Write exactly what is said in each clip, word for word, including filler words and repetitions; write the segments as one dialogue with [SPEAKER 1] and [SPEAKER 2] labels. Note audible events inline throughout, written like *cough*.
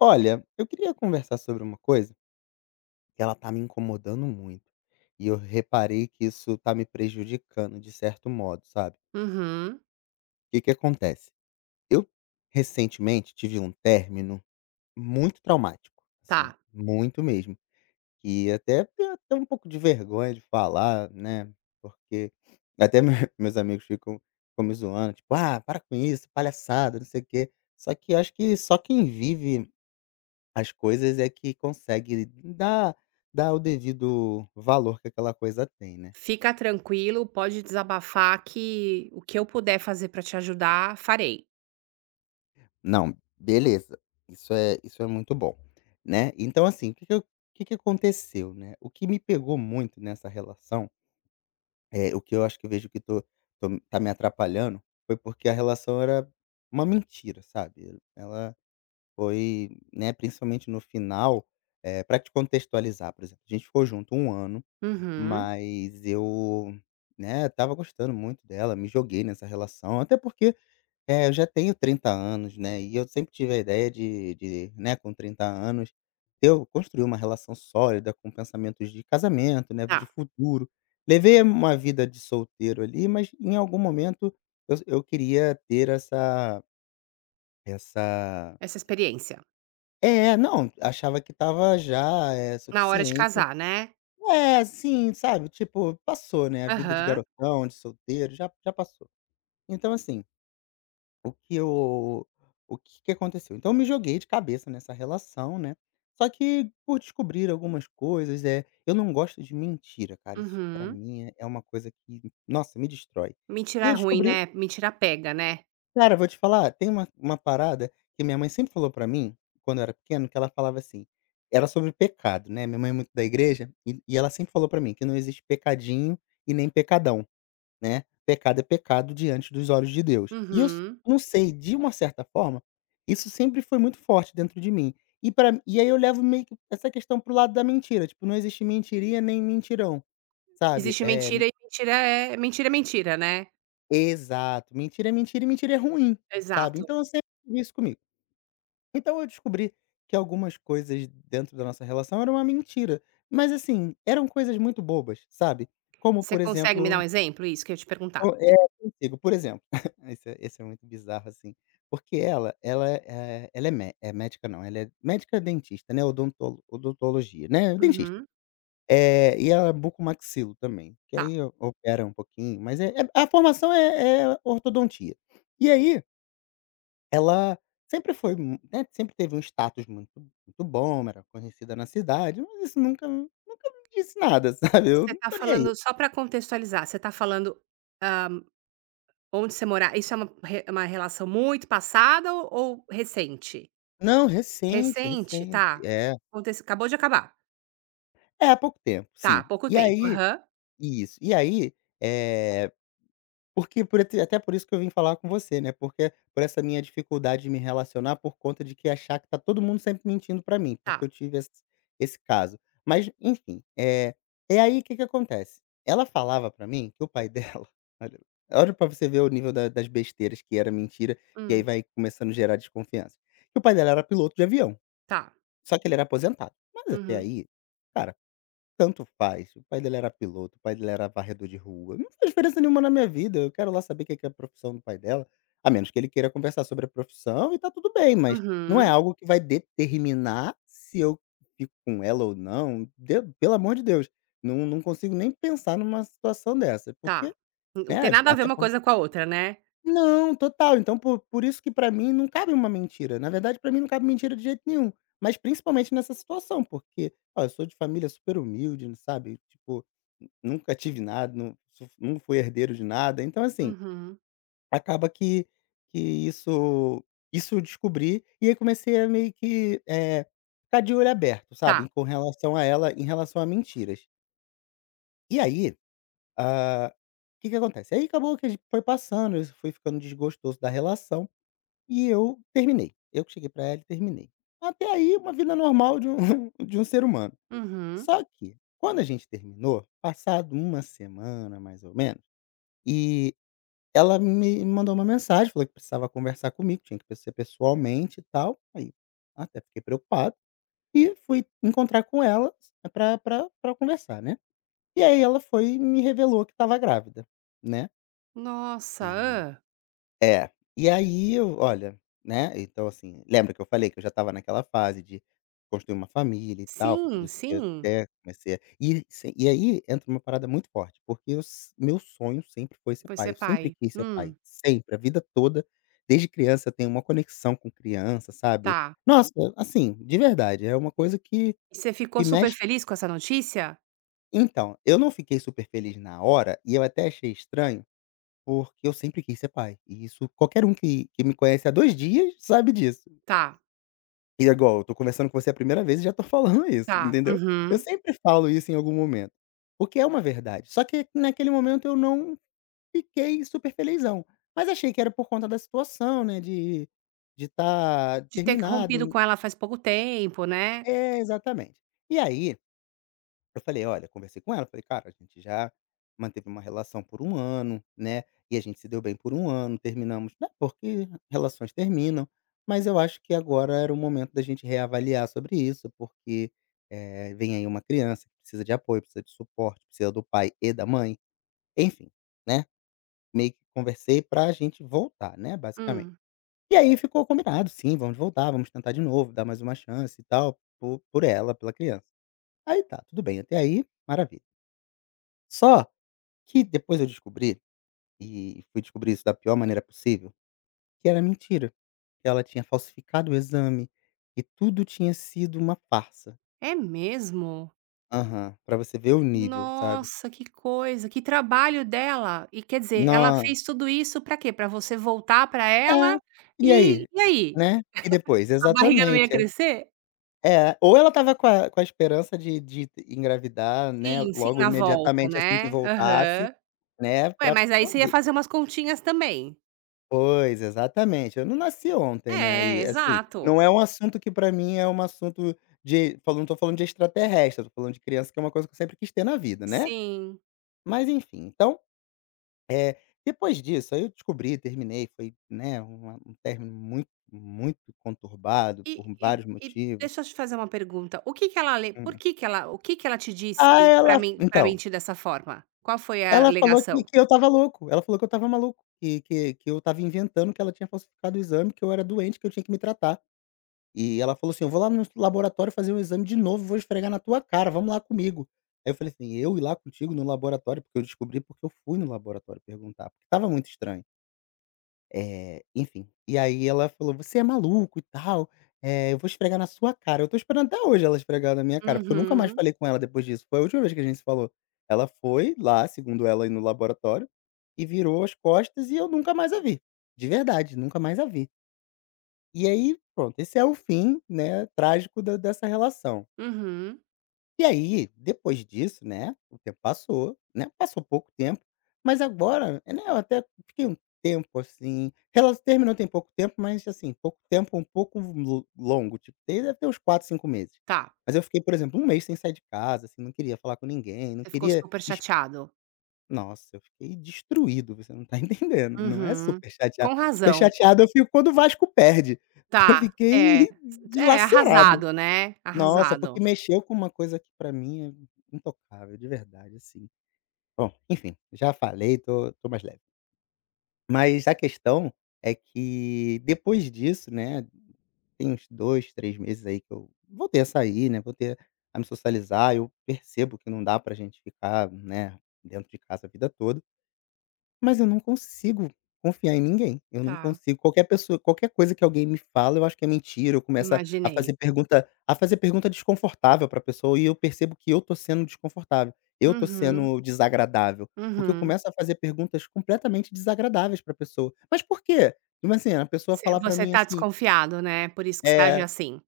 [SPEAKER 1] Olha, eu queria conversar sobre uma coisa que ela tá me incomodando muito. E eu reparei que isso tá me prejudicando de certo modo, sabe?
[SPEAKER 2] Uhum,
[SPEAKER 1] O que que acontece? Eu recentemente tive um término muito traumático, assim,
[SPEAKER 2] tá.
[SPEAKER 1] muito mesmo. E até tenho até um pouco de vergonha de falar, né? Porque até me- *laughs* meus amigos ficam, ficam me zoando, tipo, ah, para com isso, palhaçada, não sei o quê. Só que eu acho que só quem vive as coisas é que consegue dar dar o devido valor que aquela coisa tem, né.
[SPEAKER 2] Fica tranquilo, pode desabafar que o que eu puder fazer pra te ajudar, farei.
[SPEAKER 1] Não, beleza, isso é isso é muito bom, né. Então assim, o que que eu o que que aconteceu, né. O que me pegou muito nessa relação, é o que eu acho que vejo que tô tô tá me atrapalhando, foi porque a relação era uma mentira, sabe. Ela foi, né, principalmente no final, eh, pra te contextualizar, por exemplo, a gente ficou junto um ano.
[SPEAKER 2] Uhum,
[SPEAKER 1] Mas eu, né, tava gostando muito dela, me joguei nessa relação, até porque, eh, eu já tenho trinta anos, né, e eu sempre tive a ideia de de, né, com trinta anos, eu construir uma relação sólida com pensamentos de casamento, né, de
[SPEAKER 2] tá.
[SPEAKER 1] futuro. Levei uma vida de solteiro ali, mas em algum momento eu eu queria ter essa essa.
[SPEAKER 2] Essa experiência.
[SPEAKER 1] É, não, achava que tava já, eh,
[SPEAKER 2] Na hora de
[SPEAKER 1] suficiente.
[SPEAKER 2] casar, né?
[SPEAKER 1] É, assim, sabe, tipo, passou, né, a vida de
[SPEAKER 2] Aham,
[SPEAKER 1] garotão, de solteiro, já já passou. Então assim, o que eu o que que aconteceu? Então eu me joguei de cabeça nessa relação, né, só que por descobrir algumas coisas, é, eu não gosto de mentira, cara, isso pra
[SPEAKER 2] uhum.
[SPEAKER 1] mim é é uma coisa que, nossa, me destrói. E
[SPEAKER 2] Mentira é
[SPEAKER 1] eu
[SPEAKER 2] ruim,
[SPEAKER 1] descobri.
[SPEAKER 2] né? Mentira pega, né?
[SPEAKER 1] Cara, eu vou te falar, tem uma uma parada que minha mãe sempre falou pra mim, quando eu era pequeno, que ela falava assim era sobre pecado, né, minha mãe é muito da igreja, e e ela sempre falou pra mim que não existe pecadinho e nem pecadão, né, pecado é pecado diante dos olhos de Deus. E eu s
[SPEAKER 2] Uhum.
[SPEAKER 1] não sei, de uma certa forma, isso sempre foi muito forte dentro de mim. E pra e aí eu levo meio que essa questão pro lado da mentira, tipo, não existe mentiria nem mentirão, sabe.
[SPEAKER 2] Existe
[SPEAKER 1] É
[SPEAKER 2] mentira e mentira é mentira é mentira, né?
[SPEAKER 1] exato, mentira é mentira e mentira é ruim, sabe.
[SPEAKER 2] Exato.
[SPEAKER 1] Então eu sempre tive isso comigo. Então eu descobri que algumas coisas dentro da nossa relação eram uma mentira, mas assim, eram coisas muito bobas, sabe. Como,
[SPEAKER 2] Você
[SPEAKER 1] por
[SPEAKER 2] consegue me dar um
[SPEAKER 1] exemplo,
[SPEAKER 2] exemplo? Isso que eu ia te
[SPEAKER 1] o
[SPEAKER 2] perguntar.
[SPEAKER 1] é, consigo, por exemplo, *laughs* esse é esse é muito bizarro, assim, porque ela ela é ela é mé é médica, não, ela é médica dentista, né, odonto odontologia, né, dentista.
[SPEAKER 2] Uhum,
[SPEAKER 1] Eh, e ela é bucomaxilo também, que
[SPEAKER 2] tá.
[SPEAKER 1] aí o- opera um pouquinho, mas é é a formação é é ortodontia. E aí ela sempre foi mu né, sempre teve um status muito muito bom, era conhecida na cidade, mas isso nunca nunca me disse nada, *laughs* sabe, eu
[SPEAKER 2] Você
[SPEAKER 1] não
[SPEAKER 2] tá
[SPEAKER 1] tô nem aí.
[SPEAKER 2] falando só pra contextualizar, você tá falando. Onde você morar? Isso é uma re uma relação muito passada ou ou recente?
[SPEAKER 1] Não, recente,
[SPEAKER 2] Recente,
[SPEAKER 1] recente.
[SPEAKER 2] tá.
[SPEAKER 1] É.
[SPEAKER 2] Acontece, acabou de acabar.
[SPEAKER 1] É, há pouco tempo,
[SPEAKER 2] Tá, há
[SPEAKER 1] sim.
[SPEAKER 2] pouco
[SPEAKER 1] E
[SPEAKER 2] tempo.
[SPEAKER 1] aí
[SPEAKER 2] Aham.
[SPEAKER 1] isso. E aí, eh porque por até até por isso que eu vim falar com você, né, porque por essa minha dificuldade de me relacionar por conta de que achar que tá todo mundo sempre mentindo pra mim, porque eu
[SPEAKER 2] Tá.
[SPEAKER 1] tive esse esse caso. Mas enfim, é é aí o que que acontece, ela falava pra mim que o pai dela, *laughs* olha, olha pra você ver o nível da das besteiras que era mentira, e aí
[SPEAKER 2] Hum.
[SPEAKER 1] vai começando a gerar desconfiança. Que o pai dela era piloto de avião,
[SPEAKER 2] Tá.
[SPEAKER 1] só que ele era aposentado. Mas até
[SPEAKER 2] Uhum.
[SPEAKER 1] aí, cara, tanto faz. O pai dele era piloto, o pai dele era varredor de rua. Não faz diferença nenhuma na minha vida. Eu quero lá saber o que que é a profissão do pai dela, a menos que ele queira conversar sobre a profissão e tá tudo bem, mas não é
[SPEAKER 2] Uhum.
[SPEAKER 1] algo que vai determinar se eu fico com ela ou não. De Pelo amor de Deus, não não consigo nem pensar numa situação dessa, porque,
[SPEAKER 2] Tá. N não tem
[SPEAKER 1] né,
[SPEAKER 2] nada a ver
[SPEAKER 1] até
[SPEAKER 2] uma coisa com a outra, né?
[SPEAKER 1] não, total. Então por por isso que pra mim não cabe uma mentira. Na verdade, pra mim não cabe mentira de jeito nenhum, mas principalmente nessa situação, porque, olha, eu sou de família super humilde, não, sabe, tipo, n- nunca tive nada, não su não fui herdeiro de nada, então assim,
[SPEAKER 2] Uhum.
[SPEAKER 1] acaba que que isso isso eu descobri, e aí comecei a meio que, eh, ficar de olho aberto,
[SPEAKER 2] Tá.
[SPEAKER 1] sabe, com relação a ela, em relação a mentiras. E aí, ah, o que que acontece, aí acabou que a gente foi passando, isso foi ficando desgostoso da relação. E eu terminei. Eu que cheguei pra ela e terminei. Até aí, uma vida normal de um *laughs* de um ser humano.
[SPEAKER 2] Uhum.
[SPEAKER 1] Só que, quando a gente terminou, passado uma semana, mais ou menos, e ela me mandou uma mensagem, falou que precisava conversar comigo, tinha que ser pessoalmente e tal. Aí, até fiquei preocupado e fui encontrar com ela pra pra pra conversar, né. E aí ela foi e me revelou que estava grávida, né.
[SPEAKER 2] Nossa, hã.
[SPEAKER 1] É, e aí eu olha, né, então assim, lembra que eu falei que eu já estava naquela fase de construir uma família e tal, foi por
[SPEAKER 2] Sim,
[SPEAKER 1] isso que eu
[SPEAKER 2] sim.
[SPEAKER 1] até comecei a e se e aí entra uma parada muito forte, porque eu s meu sonho sempre foi ser
[SPEAKER 2] Foi
[SPEAKER 1] pai,
[SPEAKER 2] ser
[SPEAKER 1] eu sempre
[SPEAKER 2] pai.
[SPEAKER 1] quis ser
[SPEAKER 2] Hum.
[SPEAKER 1] pai, sempre, a vida toda, desde criança eu tenho uma conexão com criança, sabe.
[SPEAKER 2] Tá.
[SPEAKER 1] Nossa, assim, de verdade, é uma coisa que
[SPEAKER 2] E você ficou
[SPEAKER 1] que
[SPEAKER 2] super
[SPEAKER 1] mexe.
[SPEAKER 2] feliz com essa notícia?
[SPEAKER 1] Então, eu não fiquei super feliz na hora, e eu até achei estranho porque eu sempre quis ser pai, e isso qualquer um que que me conhece há dois dias sabe disso.
[SPEAKER 2] Tá,
[SPEAKER 1] E agora eu tô conversando com você a primeira vez e já tô *laughs* falando isso,
[SPEAKER 2] tá.
[SPEAKER 1] entendeu. Eu
[SPEAKER 2] Uhum.
[SPEAKER 1] sempre falo isso em algum momento, porque é uma verdade. Só que naquele momento eu não fiquei super felizão, mas achei que era por conta da situação, né, de estar de estar
[SPEAKER 2] De ter rompido
[SPEAKER 1] terminado.
[SPEAKER 2] com ela faz pouco tempo, né?
[SPEAKER 1] É, exatamente. E aí eu falei: "Olha", conversei com ela, falei: "Cara, a gente já manteve uma relação por um ano, né, e a gente se deu bem por um ano, terminamos, né, porque relações terminam, mas eu acho que agora era o momento da gente reavaliar sobre isso, porque, eh, vem aí uma criança que precisa de apoio, precisa de suporte, precisa do pai e da mãe", enfim, né, meio que conversei pra gente voltar, né, basicamente.
[SPEAKER 2] Hum.
[SPEAKER 1] E aí ficou combinado: "Sim, vamos voltar, vamos tentar de novo, dar mais uma chance e tal", por por ela, pela criança. Aí tá, tudo bem, até aí, maravilha. Só que depois eu descobri, e fui descobrir isso da pior maneira possível, que era mentira, que ela tinha falsificado o exame, que tudo tinha sido uma farsa.
[SPEAKER 2] É mesmo?
[SPEAKER 1] Aham, pra você ver o nível, sabe.
[SPEAKER 2] Nossa, que coisa, que trabalho dela. E quer dizer, ela
[SPEAKER 1] No
[SPEAKER 2] fez tudo isso pra quê? Pra você voltar pra
[SPEAKER 1] É,
[SPEAKER 2] ela?
[SPEAKER 1] e aí,
[SPEAKER 2] E e aí?
[SPEAKER 1] né. E depois?
[SPEAKER 2] A barriga não ia
[SPEAKER 1] Exatamente, é.
[SPEAKER 2] crescer?
[SPEAKER 1] É, ou ela estava com a com a esperança de de engravidar, né,
[SPEAKER 2] Sim, sim,
[SPEAKER 1] logo
[SPEAKER 2] na volta,
[SPEAKER 1] imediatamente assim que
[SPEAKER 2] né.
[SPEAKER 1] voltasse,
[SPEAKER 2] Aham.
[SPEAKER 1] né,
[SPEAKER 2] Ué,
[SPEAKER 1] pra
[SPEAKER 2] mas aí você ia
[SPEAKER 1] poder.
[SPEAKER 2] fazer umas continhas também.
[SPEAKER 1] Pois, exatamente. Eu não nasci ontem, né,
[SPEAKER 2] É,
[SPEAKER 1] e assim,
[SPEAKER 2] exato.
[SPEAKER 1] não é um assunto que pra mim é um assunto de falando não tô falando de extraterrestre, tô falando de criança que é uma coisa que eu sempre quis ter na vida, né.
[SPEAKER 2] Sim.
[SPEAKER 1] Mas enfim, então, eh, depois disso, aí eu descobri, terminei, foi, né, uma um término muito, muito conturbado
[SPEAKER 2] E
[SPEAKER 1] por
[SPEAKER 2] e
[SPEAKER 1] vários
[SPEAKER 2] e
[SPEAKER 1] motivos.
[SPEAKER 2] deixa eu te fazer uma pergunta, o que que ela le por
[SPEAKER 1] Hum.
[SPEAKER 2] que que ela, o que que ela te disse
[SPEAKER 1] Ah,
[SPEAKER 2] pra
[SPEAKER 1] ela
[SPEAKER 2] men pra
[SPEAKER 1] então,
[SPEAKER 2] mentir dessa forma? Qual foi a
[SPEAKER 1] ela falou
[SPEAKER 2] alegação?
[SPEAKER 1] que que eu estava louco, ela falou que eu estava maluco, que que que eu estava inventando que ela tinha falsificado o exame, que eu era doente, que eu tinha que me tratar. E ela falou assim: "Eu vou lá no laboratório fazer o exame de novo, vou esfregar na tua cara, vamos lá comigo". Aí eu falei assim: "Eu ir lá contigo no laboratório?" Porque eu descobri porque eu fui no laboratório perguntar, porque estava muito estranho. Eh, enfim, e aí ela falou: "Você é maluco e tal, eh, eu vou esfregar na sua cara". Eu tô esperando até hoje ela esfregar na minha cara, porque eu nunca mais
[SPEAKER 2] Uhum,
[SPEAKER 1] falei com ela depois disso, foi a última vez que a gente se falou. Ela foi lá, segundo ela, aí no laboratório, e virou as costas e eu nunca mais a vi. De verdade, nunca mais a vi. E aí, pronto, esse é o fim, né, trágico da dessa relação.
[SPEAKER 2] uhum.
[SPEAKER 1] E aí, depois disso, né, o tempo passou, né, passou pouco tempo, mas agora, né, eu até fiquei um tempo, assim, ela terminou tem pouco tempo, mas, assim, pouco tempo um pouco lo longo, tipo, tem deve ter uns quatro cinco meses.
[SPEAKER 2] Tá.
[SPEAKER 1] Mas eu fiquei, por exemplo, um mês sem sair de casa, assim, não queria falar com ninguém, não
[SPEAKER 2] Você ficou
[SPEAKER 1] queria.
[SPEAKER 2] super chateado.
[SPEAKER 1] Nossa, eu fiquei destruído, você não tá *laughs* entendendo, não é
[SPEAKER 2] Uhum.
[SPEAKER 1] super chateado,
[SPEAKER 2] Com
[SPEAKER 1] super
[SPEAKER 2] razão.
[SPEAKER 1] chateado eu fico quando o Vasco perde, *laughs* eu
[SPEAKER 2] Tá,
[SPEAKER 1] fiquei
[SPEAKER 2] é. É,
[SPEAKER 1] dilacerado.
[SPEAKER 2] arrasado, né,
[SPEAKER 1] Nossa,
[SPEAKER 2] arrasado.
[SPEAKER 1] porque mexeu com uma coisa que pra mim é intocável, de verdade, assim. Bom, enfim, já falei, tô tô mais leve. Mas a questão é que depois disso, né, tem uns dois, três meses aí que eu voltei a sair, né, voltei a me socializar, eu percebo que não dá pra gente ficar, né, dentro de casa a vida toda. Mas eu não consigo confiar em ninguém, eu não
[SPEAKER 2] Tá,
[SPEAKER 1] consigo qualquer pessoa qualquer coisa que alguém me fala, eu acho que é mentira, eu começo a a
[SPEAKER 2] imaginei.
[SPEAKER 1] fazer pergunta a fazer pergunta desconfortável pra pessoa e eu percebo que eu tô sendo desconfortável, eu tô
[SPEAKER 2] Uhum,
[SPEAKER 1] sendo desagradável, porque eu
[SPEAKER 2] uhum.
[SPEAKER 1] começo a fazer perguntas completamente desagradáveis pra pessoa. "Mas por quê?" Tipo assim, a pessoa
[SPEAKER 2] Você
[SPEAKER 1] falar pra
[SPEAKER 2] você
[SPEAKER 1] mim
[SPEAKER 2] tá
[SPEAKER 1] assim,
[SPEAKER 2] desconfiado, né, por isso que você age
[SPEAKER 1] eh
[SPEAKER 2] assim.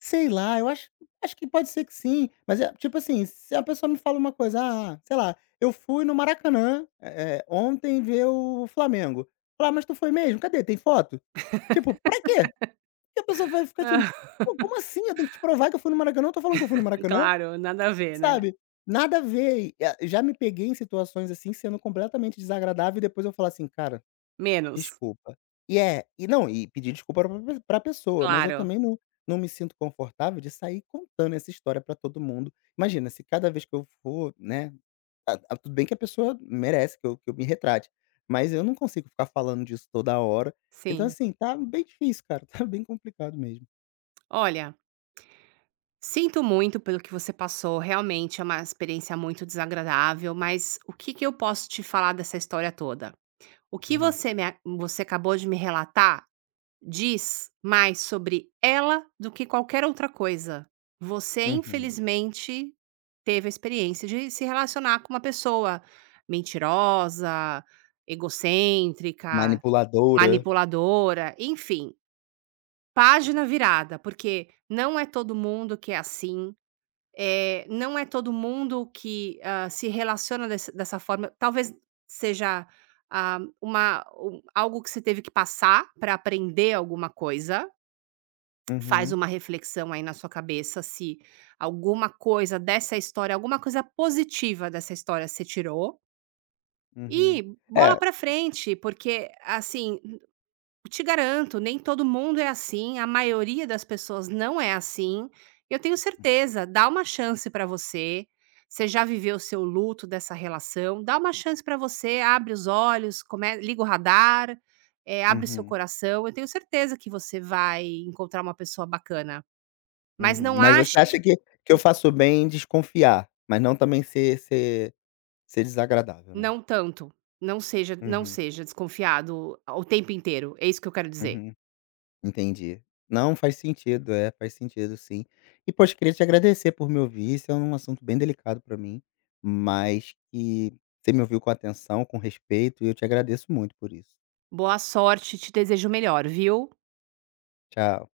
[SPEAKER 1] sei lá, eu acho acho que pode ser que sim, mas é tipo assim, se a pessoa me fala uma coisa: "Ah, sei lá, eu fui no Maracanã, eh eh, ontem ver o Flamengo". Falar: "Mas tu foi mesmo? Cadê? Tem foto?". Tipo, pra quê? Porque a pessoa vai ficar tipo:
[SPEAKER 2] *laughs*
[SPEAKER 1] "Pô, como assim? Eu tenho que te provar que eu fui no Maracanã? Eu tô falando que eu fui no Maracanã",
[SPEAKER 2] Claro, nada a ver, né.
[SPEAKER 1] sabe? Nada a ver. E, ah, já me peguei em situações assim, sendo completamente desagradável e depois eu falar assim: "Cara,
[SPEAKER 2] Menos.
[SPEAKER 1] desculpa. E é e não, e pedir desculpa pra pe pra pessoa, mas eu
[SPEAKER 2] Claro,
[SPEAKER 1] também não não me sinto confortável de sair contando essa história pra todo mundo. Imagina, se cada vez que eu for, né, a a tudo bem que a pessoa merece que eu que eu me retrate, mas eu não consigo ficar falando disso toda hora. Então,
[SPEAKER 2] sim.
[SPEAKER 1] assim, tá bem difícil, cara, *laughs* tá bem complicado mesmo.
[SPEAKER 2] Olha, sinto muito pelo que você passou, realmente é uma experiência muito desagradável, mas o que que eu posso te falar dessa história toda? O que
[SPEAKER 1] Hum,
[SPEAKER 2] você me, a você acabou de me relatar diz mais sobre ela do que qualquer outra coisa. Você,
[SPEAKER 1] uhum.
[SPEAKER 2] infelizmente, teve a experiência de se relacionar com uma pessoa mentirosa, egocêntrica,
[SPEAKER 1] Manipuladora.
[SPEAKER 2] manipuladora, enfim, página virada, porque não é todo mundo que é assim. É, não é todo mundo que, hã, se relaciona dessa dessa forma. Talvez seja, ah, uma, um algo que você teve que passar para aprender alguma coisa. Faz
[SPEAKER 1] Uhum,
[SPEAKER 2] uma reflexão aí na sua cabeça se alguma coisa dessa história, alguma coisa positiva dessa história você tirou
[SPEAKER 1] uhum.
[SPEAKER 2] e bola
[SPEAKER 1] É.
[SPEAKER 2] pra frente, porque, assim, te garanto, nem todo mundo é assim, a maioria das pessoas não é assim. Eu tenho certeza, dá uma chance pra você. Você já viveu o seu luto dessa relação, dá uma chance pra você, abre os olhos, come, liga o radar, eh, abre o seu
[SPEAKER 1] Uhum,
[SPEAKER 2] coração. Eu tenho certeza que você vai encontrar uma pessoa bacana. Mas
[SPEAKER 1] uhum.
[SPEAKER 2] não
[SPEAKER 1] Mas você
[SPEAKER 2] ache
[SPEAKER 1] acha
[SPEAKER 2] que
[SPEAKER 1] que que eu faço bem em desconfiar, mas não também ser ser Ser desagradável, né.
[SPEAKER 2] não tanto, não seja não
[SPEAKER 1] Uhum,
[SPEAKER 2] seja desconfiado o tempo inteiro, é isso que eu quero dizer.
[SPEAKER 1] uhum. Entendi. Não, faz sentido, é, faz sentido sim. E poxa, queria te agradecer por me ouvir, isso é um assunto bem delicado pra mim, mas que você me ouviu com atenção, com respeito, e eu te agradeço muito por isso.
[SPEAKER 2] Boa sorte, te desejo o melhor, viu.
[SPEAKER 1] Tchau.